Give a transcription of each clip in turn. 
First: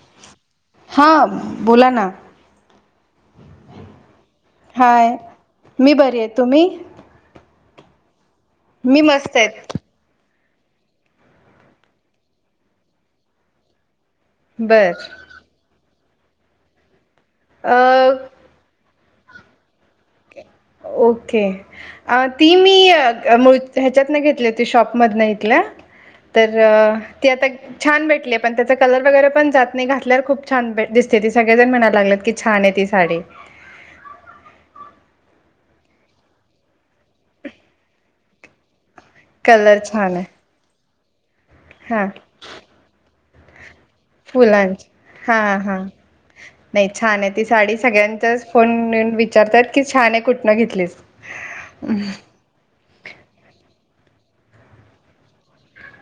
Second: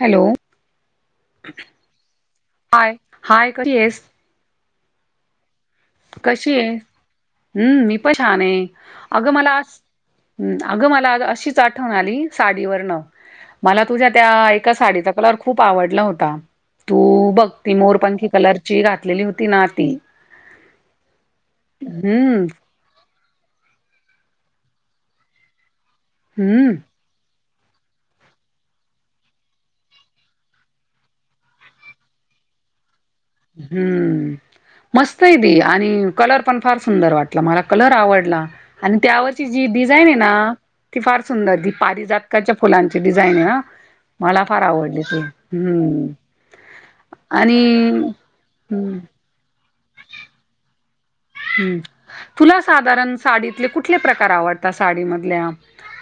Hello, हां बोला ना हाय, हाय कशी येस हाय, मी बरी कशी तुम्ही आहे? हम्म मी पण छान आहे. मी अगं मस्त मला आहेत आज ह् अगं मला आज अशीच आठवण आली साडीवरन मला तुझ्या त्या एका बर साडीचा कलर खूप आवडला होता, तू बघ ती अ, मोरपंखी कलरची घातलेली होती ना, ती ओके अं हम्म ती मी अ मुळ ह्याच्यात न घेतली होती शॉप मधंन इथल्या तर... हम्म ती आता छान भेटले पण त्याचा कलर वगैर पण जात नाही. घातल्यावर खूप छान दिसते ती सगळेजण म्हणायला लागलेत की, छान आहे ती साडी हम्म... मस्त हे ती आणि कलर पण फार सुंदर वाटला मला कलर आवडला आणि त्यावरची जी कलर डिझाईन हे छान आहे ना, ती फार सुंदर ती हां पारीजातकाच्या फुलांची डिझाईन आहे हम्म मला फार फुलांची आवडली ती हा हा नाही छान आहे ती आणि साडी सगळ्यांच्याच हम्म फोनन.. विचारतात की, छान हे कुठनं घेतलीस. हम् तुला साधारण साडीतले कुठले प्रकार आवडतात. साडी मधल्या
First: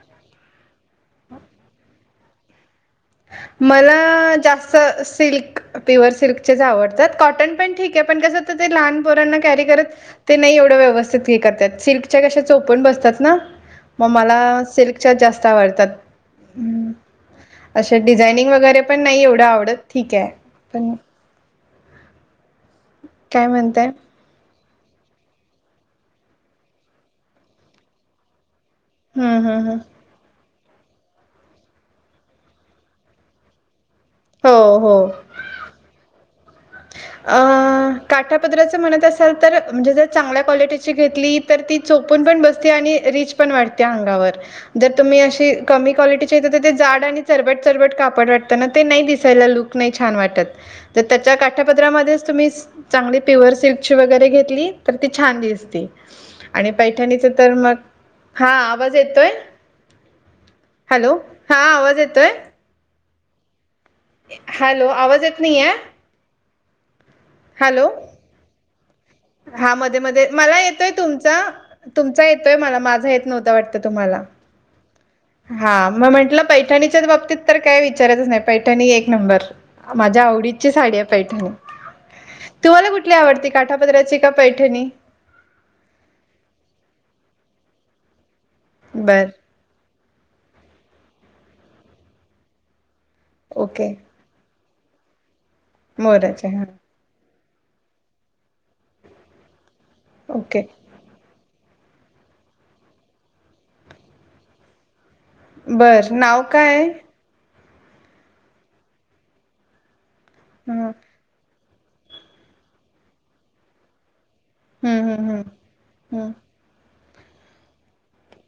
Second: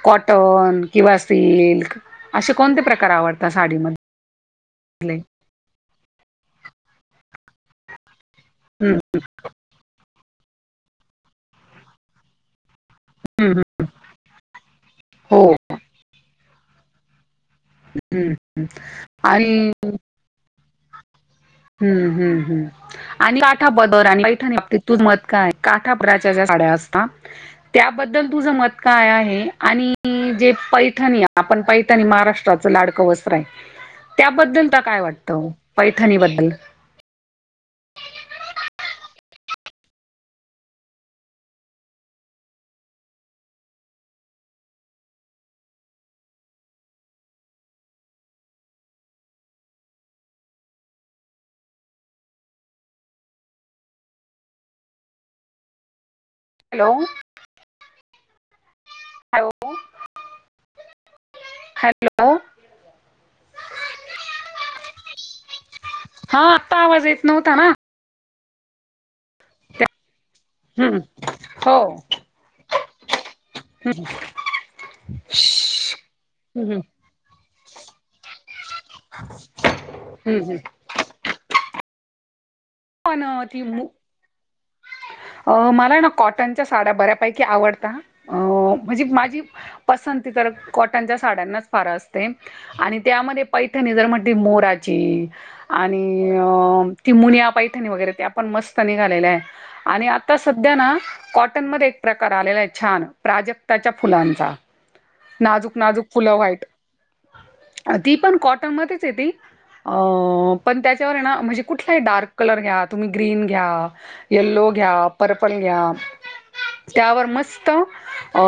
कॉटन किंवा सिल्क असे कोणते प्रकार आवडता साडीमधे अ.... जास्त सिल्क प्युअर सिल्कचेच आवडतात. कॉटन पण ठीक हे पण कस त ते हम्म लहान पोरांना कॅरी करत ते नाही एवढं व्यवस्थित हे करतात. सिल्कच्या कशा चोपूण बसतात ना, हम्म मग मला सिल्कच्या हो जास्त आवडतात. हम हम्म हम् नाही एवढं आणि आवडत ठीक आहे पण हम्म हम्म हम् आणि काय काठा म्हणताय पदर आणि पैठाणी बाबतीत तुझ मत काय? काठापदराच्या ज्या साड्या असता त्याबद्दल तुझं मत काय हम्म आहे हम्म हम्म आणि... जे पैठणी आपण पैठणी महाराष्ट्र च लाडकं वस्त्र आहे हो त्याबद्दल तुला काय हो वाटतं? पैठनीबद्दलं अ... काठापदराचं म्हणत असाल तर म्हणजे जर चांगल्या क्वालिटीची घेतली तर ती चोपून पण बसते आणि रिच पण वाटते अंगावर, जर तुम्ही अशी कमी क्वालिटीची येत तर ते जाड आणि चरबट-चरबट कापड वाटतं ना ते नाही दिसायला लुक नाही छान वाटतं. तर त्याच्या का काठापदरामध्येच तुम्ही चांगली प्युअर सिल्क ची वगैरे घेतली तर ती छान दिसते. आणि हॅलो पैठणीच तर मग हा आवाज येतोय. हॅलो हाॅलो हा आवाज येतोय्. हॅलो हॅलो आवाज येत नाही हाॅलो, हा आत्ता आवाज येत नव्हता ना, हा मध्ये-मध्ये मला येतोय हम्म तुमचा हो तुमचा येतोय मला माझा येत नव्हता वाटतं तुम्हाला, हा मग म्हंटलं हम्म हम्म पैठणीच्याच बाबतीत तर काय विचारायच नाही पैठणी एक नंबर माझ्या हम्म हम्म आवडीची साडी आहे पैठणी, तुम्हाला कुठली पण आवडती, काठापदराची का पैठणी अ... मला ना कॉटनच्या साड्या बऱ्यापैकी आवडता अ... म्हणजे बर माझी पसंती तर कॉटनच्या साड्यांनाच फार असते आणि त्यामध्ये ओके पैठणी जर म्हण ती मोराची आणि मोराचे हा ती मुनया पै वगैरे त्या पण मस्त निघालेले आहे. आणि आता ओके सध्या ना, कॉटनमध्ये एक प्रकार आलेला आहे छान प्राजक्ताच्या फुलांचा नाजूक-नाजूक बर फुलं नाव व्हाईट, काय ती पण कॉटनमध्येच येते, अ पण हम्म त्याच्यावरय ना म्हजे कुठलाही डार्क कलर घ्या तुम्ही ग्रीन घ्या, यल्लो हम्म घ्या, हम्म हम्म पर्पल घ्या हम्म. त्यावर मस्त, अ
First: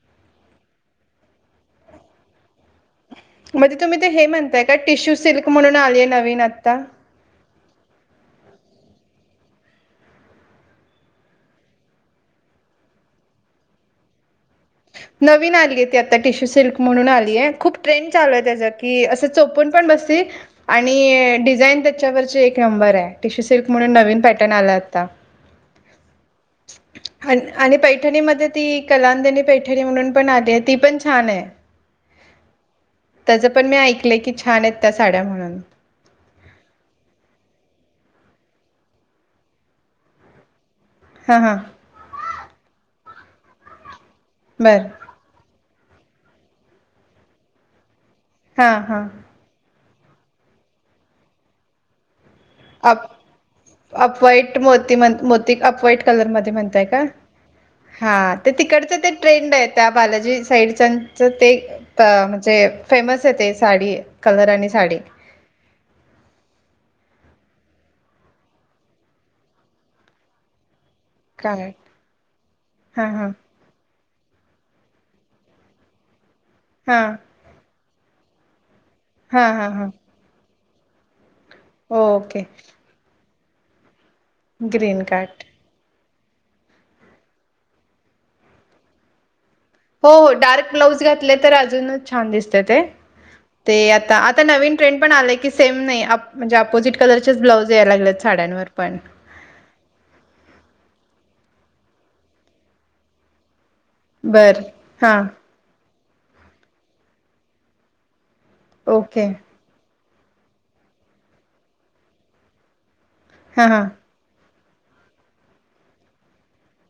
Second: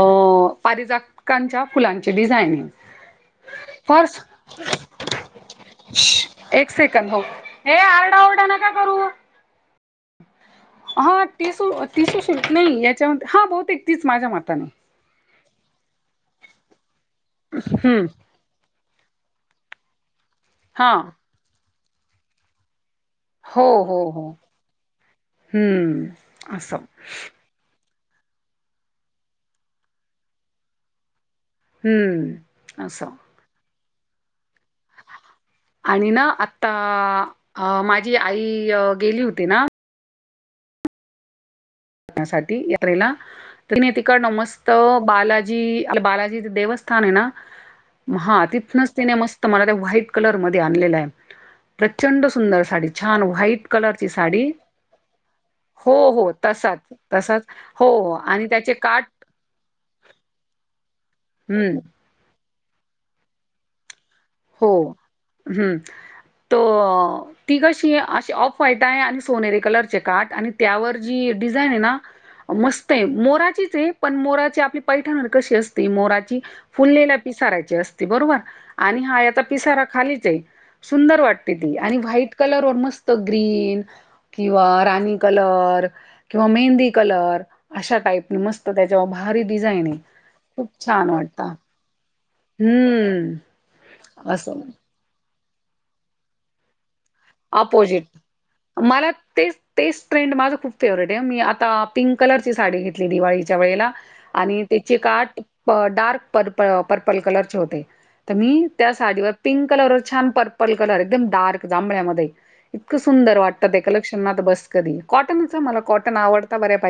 पारिजात कांच्या फुलांची डिझाईनय म्हणजे तुम्ही ते हे म्हणताय का? टिश्यू सिल्क म्हणून आलीय नवीन आत्ता? [unintelligible] ये, आरडा ओरडा नका करू हा टीसू टीसू शिल्क नाहीय, याच्यामध्ये हा बहुतेक तीच माझ्या मताने नवीन आलीय ती आता टिशू सिल्क म्हणून आलीय, खूप हम्म ट्रेंड चालूय त्याच की असं चोपून पण बसती हा आणि डिझाईन त्याच्यावरची एक नंबरय टिश्यू हो सिल्क म्हणून हो नवीन हो पॅटर्न आलाय् आत्ता हम्म, असं आण आणि पैठणीमध्ये ती कलांदनी पैठणी म्हणून पण आलीय ती पण छानय हम्म, असं त्याचं पण मी ऐकलंय की छानयत त्या साड्या म्हणून आणि ना आता माझी आई गेली होती ना? हां हां बघण्यासाठी यात्रेला तरी मी तिकडणं मस्त बरं बाला जी आपलं बालाजीचं देवस्थानय ना हा हां तिथूनच हां तिने मस्त स्त तिने मला त्या व्हाईट कलर मध्ये आणलेलाय प्रचंड सुंदर साडी अप छान व्हाईट कलरची साडी, अपवाईट मोती म्हण मोती अपवाईट हो हो कलरमध्ये तसाच म्हणताय का तसाच हो आणि त्याचे काठ ट्रेन्डय त्या बालाजी साईडच्यांच ते हम्म तर म्हणजे फेमसय ते साडी कलर आणि हो साडी हम्म तो ती कशी अशी ऑफ व्हाईट आहे आणि सोनेरीे कलरचे काठ आणि त्यावर जी काय डिझाईनय ना मस्तय हां, हां. मोराचीचय पण मोराची आपली पैठण कशी असते मोराची हां. फुललेल्या पिसारायची अस बरोबर आणि हा याचा हां, हां, पिसारा हां. खालीचय, सुंदर वाट आणि व्हाईट ओके. कलरवर मस्त ग्रीन किंवा ग्रीन राणी कार्ट. कलर किंवा मेहंदी कलर अशा टाईपने मस्त तर त्याच्यावर भारी डिझाईनय हो हो डार्क ब्लाऊज घातले तर अजूनच छान दिसतं ते हम्म आत्ता ते आता असं नवीन ट्रेंड पण आले की सेम नाही म्हणजे अपोजिट कलरचेच ब्लाउज याय अपोजिट लागलेत साड्यांवर पण मला तेच तेच ट्रेंड माझं खूप फेवरेटय, मी आता पिंक कलरची साडी घेतली दिवाळीच्या वेळेला आणि बरं. त्याचे हां. काट डार्क प पर्पल कलरचे होते, तर मी त्या ओके. साडीवर पिंक कलर व छान पर्पल कलर एकदम डार्क जांभळ्यामध्ये इतकं सुंदर हां, वाटतं ते हां. कलेक्शन आता बस कधी कॉटनच मला कॉटन आवड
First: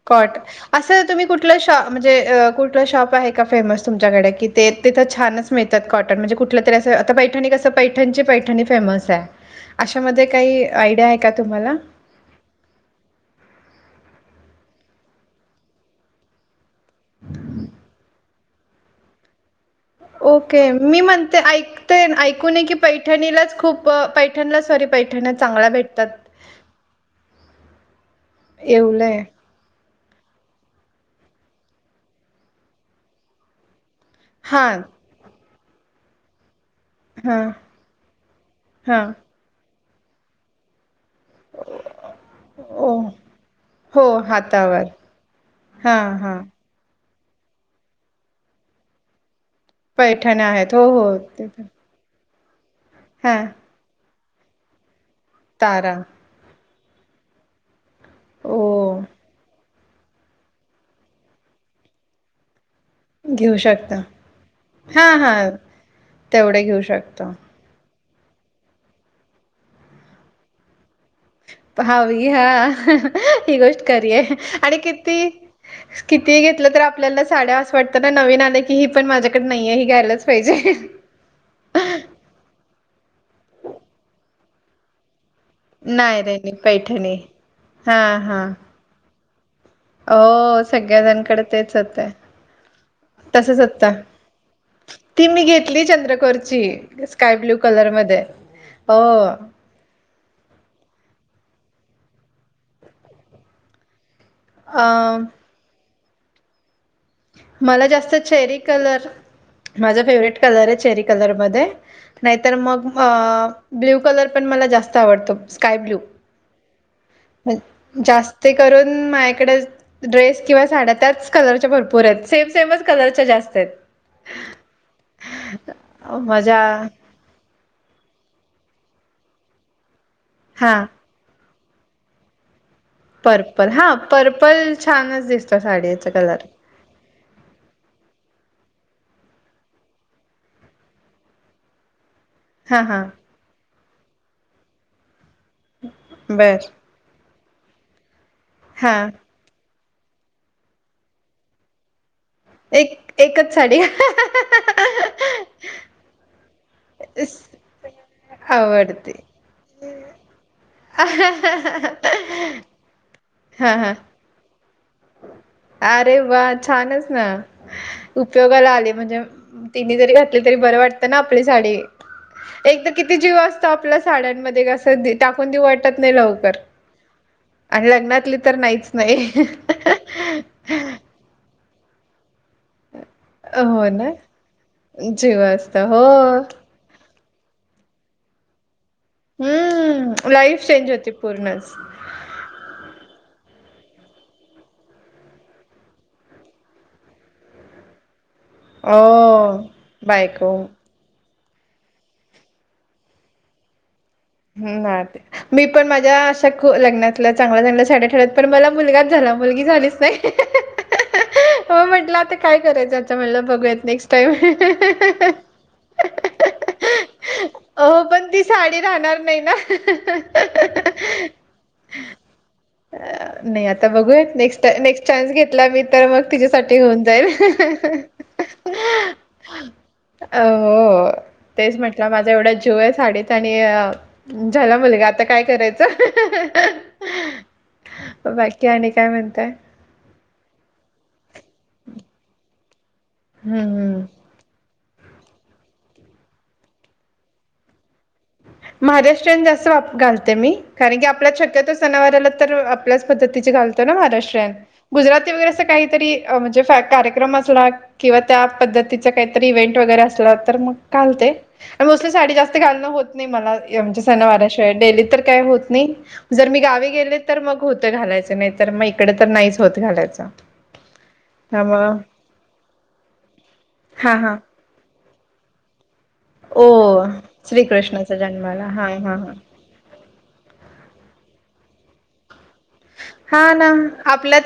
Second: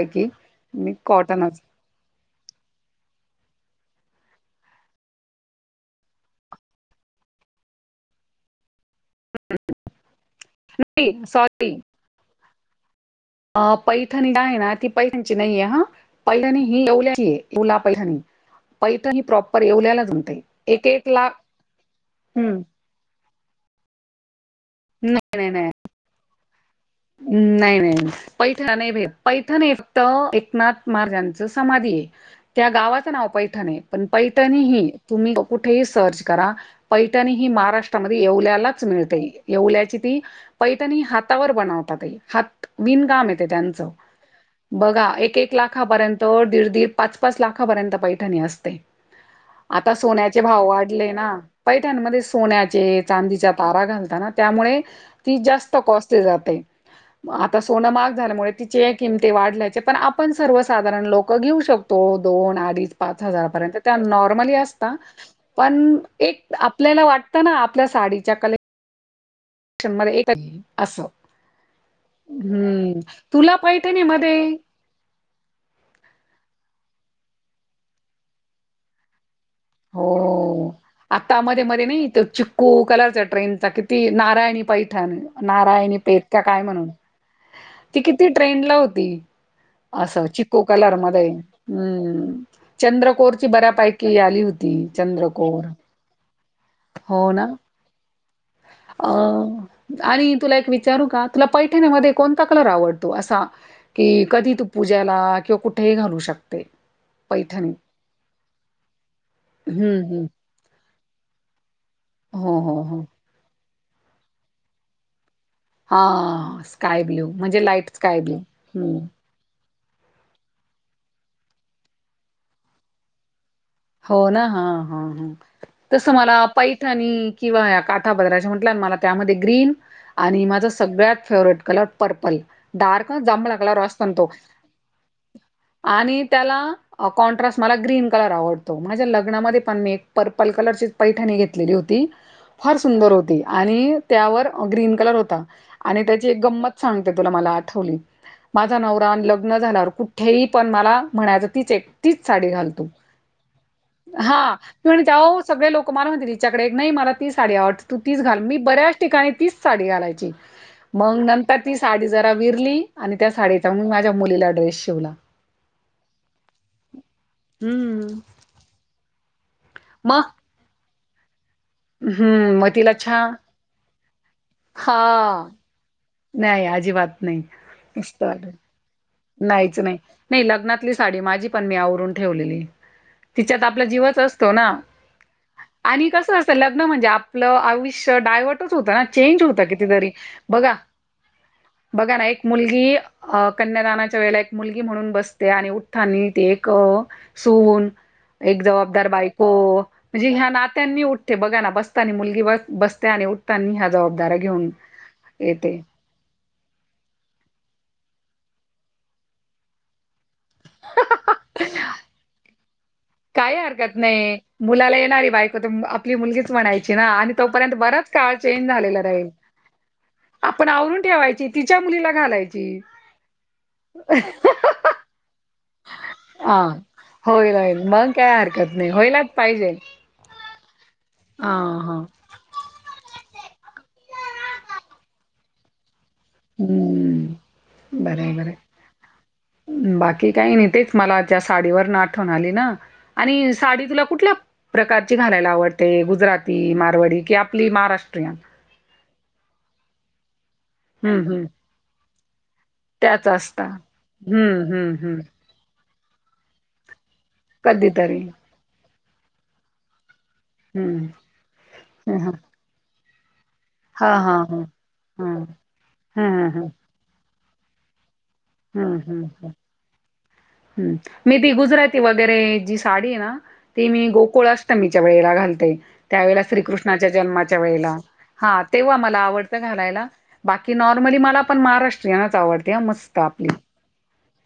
कॉट असं तुम्ही कुठला शा म्हणजे कुठला शॉप आहे का फेमस तुमच्याकडे? की ते तिथं छानच मिळतात कॉट न म्हणजे कुठ तरी असं आता पैठणी कसं, पैठणचे पैठणी फेमस अशामध्ये काही आयडिया आहे नाही का तुम्हाला? सॉरी अ पैठणी आहे ना, ती पैठणची नाहीय हा पैठणी ही येवल्यातलीय, पैठणी प्रॉपर येवल्याला जमते ओके. एक मी एक म्हणते लाख ऐकते ऐकू हम्म नये की पैठणीलाच खूप पैठणला सॉरी पैठण्या नाही नाही चांगल्या नाही. भेटतात. नाही नाही पैठ नाही भ येवले पैठ. पैठण हे फक्त एकनाथ महाराजांच समाधी आहे त्या गावाचं नाव पैठण आहे. पण हां, पैठणीही तुम्ही कुठेही सर्च करा. पैठणी ही हां, महाराष्ट्रामध्ये येवल्यालाच हां. मिळते. येवल्याची ती पैठणी हात तावर बनवतात ते हात ओ विनकाम येते त्यांचं. हो हाता बघा एक एक लाखापर्यंत दीड दीड पाच पाच लाखापर्यंत पैठणी असते. आता सोन्याचे पैठण्या भाव आहेत. हो, वाढले हो. ना. ते तर. पैठणी यांमध्ये सोनचे हां. चांदीच्या तारा घालताना त्यामुळे ती जास्त तारा. कॉस्टली जाते. आता सोनं माग झाल्यामुळे तिचे ओ. किमती वाढल्याचे पण आप आपण सर्वसाधारण लोक घेऊ शकतो दोन अडीच पाच हजारा घेऊ पर्यंत शकता त्या नॉर्मली असता. हा हा पण एक तेवढे घेऊ आपल्याला शकतो. वाटत ना आपल्या साडीच्या कले लेक्शन मध्ये एक तरी असो. हवी हा. तुला ही गोष्ट पैठणी करीय. मध्ये आणि किती. किती घेतलं तर आपल्याला साड्या असं वाटत ना नवीन आल्या की ही पण माझ्या नाहीे हाय ही घेईलाच पाहिजे. हो कू कलरचा ट्रेनचा किती नारायणी पैठणी. नारायण नाही पेठ त्याया नाही काय म्हणून पैठणी हा ती किती हा ट्रेनला होती. असं चिकू हो कलर मध्ये. सगळ्याजणकडे तेच होतं हम्म. चंद्रकोरची तसच होतं. बऱ्यापैकी आली होती. ती मी चंद्रकोर घेतली चंद्रकोरची. हो स्काय ना. ब्ल्यू कलर मध्ये हो. आणि तुला एक विचारू का? तुला पैठणीमध्ये कोणता कलर आवडतो असा? कि कधी तू अ पूजाला किंवा कुठेही घालू शकते. पैठणी? मला जास्त चेरी कलर. हं, माझा हं. फेवरेट कलर आहे चेरी कलर मध्ये. नाहीतर हो, हो, मग हो. अ ब्ल्यू कलर पण मला जास्त आवडतो. Sky blue. हां, स्काय ब्लू म्हणजे लाईट स्काय ब्लू. जास्ती करून हं. माझ्याकडे ड्रेस किंवा साड्या त्याच कलरच्या भरपूर आहेत. सेम सेमच कलरच्या जास्त आहेत. हो ना. हा हा ह. तसं अ, मला माझ्या पैठणी, किंवा या काठा पद्रा म्हटल्या मला त्यामध्ये ग्रीन आणि माझ हां सगळ्यात फेवर्हेट कलर पर्पल. डार्क जांभळा पर्पल कलर हां असताना तो. पर्पल छानच दिसतो साडीचा आणि कलर त्याला कॉन्ट्रास्टला ग्रीन कलर आवडतो. माझ्या लग्नामध्ये पण मी एक पर्पल कलरची पैठणी घेतलेली होती. फार हां हां सुंदर होती. आणि त्यावर ग्रीन कलर होता. आणि त्याची एक बर गंमत सांगते तुला मला आठवली. माझा हां नवरा झाल्यावर कुठेही पण मला म्हणायचं तीच एक तीच साडी घाल तू. एक एकच साडी. हा. क त्या सगळे लोक मला त्याकडे नाही मला ती साडी आवड तू ती घाल मी बऱ्याच आवडते ठिकाणी तीच साडी घालायची. मग नंतर ती साडी जरा विरली आणि त्या साडीचा हां मग हां माझ्या मुलीला ड्रेस शिवला. अरे वा! छानच ना. हम्म. उपयोगाला आले म्हणजे. तिने जरी मग घातले तरी बरं वाटतं ना आपली साडी. हं, मग एक तर तिला किती छा जीव असतो आपल्या साड्यांमध्ये कसं टाकून हां. देऊ वाटत नाही ल कर. अजिबात नाही. मस्त लग्नातली वाटलं. तर नाहीच. नाही नाहीच नाही नइ लग्नातली साडी माझी पण मी आवरून ठेवलेली. तिच्यात आपला हो ना जीवच असतो ना जीव असत हो आणि कस असत ल ग्न म्हणजे आपलं आयुष्य डायवर्टच होतं ना. चेंज होतं किती तरी हम्म लाईफ बघा चेंज होती पूर्णच बघा ना एक मुलगी कन्यादान च्या वेळी एक मुलगी म्हणून बसते आणि उठतानी एक सून, एक जबाबदार बायको, हो म्हणजे ह्या बायको नात्यांनी उ ते बघाना बसतानी मुलगी बस बसते आणि उठताना न्ह्या जावा मग. हो ना ते मी पण माझ्या खूप लग्नातल्या चांगल्या चांगल्या साड्या ठेळ्यात पण मला मुलगाच झाला मुलगी झालीच नाही. हो म्हंटलं आता काय करायचं म्हटलं काही बघूयात हरकत नेक्स्ट नाही टाइम मुलाला येणारी बायकोत आपली मुलगीच म्हणायची ना आणि तो तोपर्यंत हो बरच पण काळ ती चेंज साडी झालेला राहणार राहीलं. नाही ना आपण आवरून ठेवायची तिच्या मुलीला घालायची. नाही आता बघूया नेक्स्ट नेक्स्ट चान्स घेतला मी तर मग हा. तिच्यासाठी होेऊन होईल होईल जाईल. मग काय हरकत नाही होयलाच पाहिजे. अ हो हा तेच हा. म्हटलं माझा एवढा जीव आहे साडीत आणि अ झाला मुलगा आता काय करायचं? हम्म बरय बरय बाकी आणि काय म्हणताय आहे. बाकी काही नाही तेच मला त्या साडीवरन आठवण आली ना आणि हम्म साडी हम्म तुला कुठला प्रकारची घालायला आवडते गुजराती, मारवडी कि आपली महाराष्ट्रीयन. महाराष्ट्रन जास्त वा घालते मी कारण की हम्म आपल्या हम्म शक्यतो सणावारला तर आपल्याला त्याच पद्धतीचे असता घालते महाराष्ट्रीयन हम्म हम्म हम्म गुजराती वगैरे काहीतरी म्हणजे कार्यक्रम असले. पुना किंवा कधीतरी त्या पद्धतीचा काहीतरी इव्हेंट वगैरे असलात. तर मग हम्म. घालते मोस्ली साडी जास्त घालण होत नाही मला. आमच्या हा हा हा सणावारशिवाय डेलीत तर हा काय होत नाही हा जर मी ह गावी गेले तर मग होतं घालायचं नाही. तर मग इकड तर नाहीच होत घाला. याचा, ह मी बी गुजराती वगैरे जी साडी आहे ना ती मी हा हा गोकुळ अष्ट मीच्या वेळेला घालते त्यावेला ओ श्रीकृष्णाच्या वेळेला श्रीकृष्णाचा हा जन्माला तेव्हा हा मला हा. आवड. घालायला बाकी नॉर्मली मला पण महाराष्ट्रीयनच आवडते मस्त, आपली हा ना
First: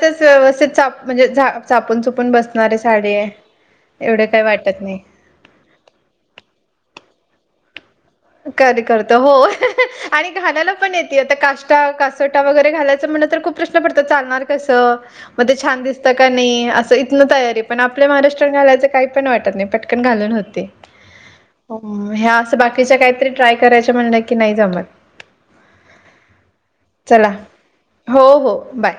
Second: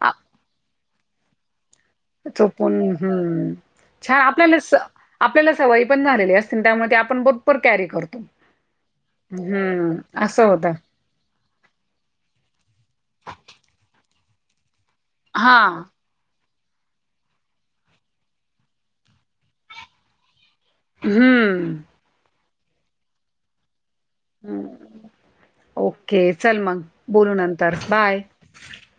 आ- व्यवस्थित चा म्हणजे चापून चो, पून बसणारी चोपून साडी हम्म एवढ छान काही आपल्याला स वाटत नाही. आपल्याला सवय पण झालेली असते त्यामुळे आपण बरोबर कॅरी करतो. कर करत हो हम्म आणि असं होत घालायला पण येते आता काष्ट, ट्या कासोटा वगरे घालायच म्हणजे खुप प्रश्न पडतात चालणार कसं मध्ये हा छानस दिस. त का नाही असं इथनं तयारी पण आपल्या महाराष्ट्रयन घालायचं काही पण वाटत नाही पटकन घालून होते. हम्म ह्या अस बाकीच्या काहीतरी ट्राय करायच्या म्हणलं, कि नाही हम्म जमत ओके चल मग चला बोलू नंतर बाय. हो हो बाय.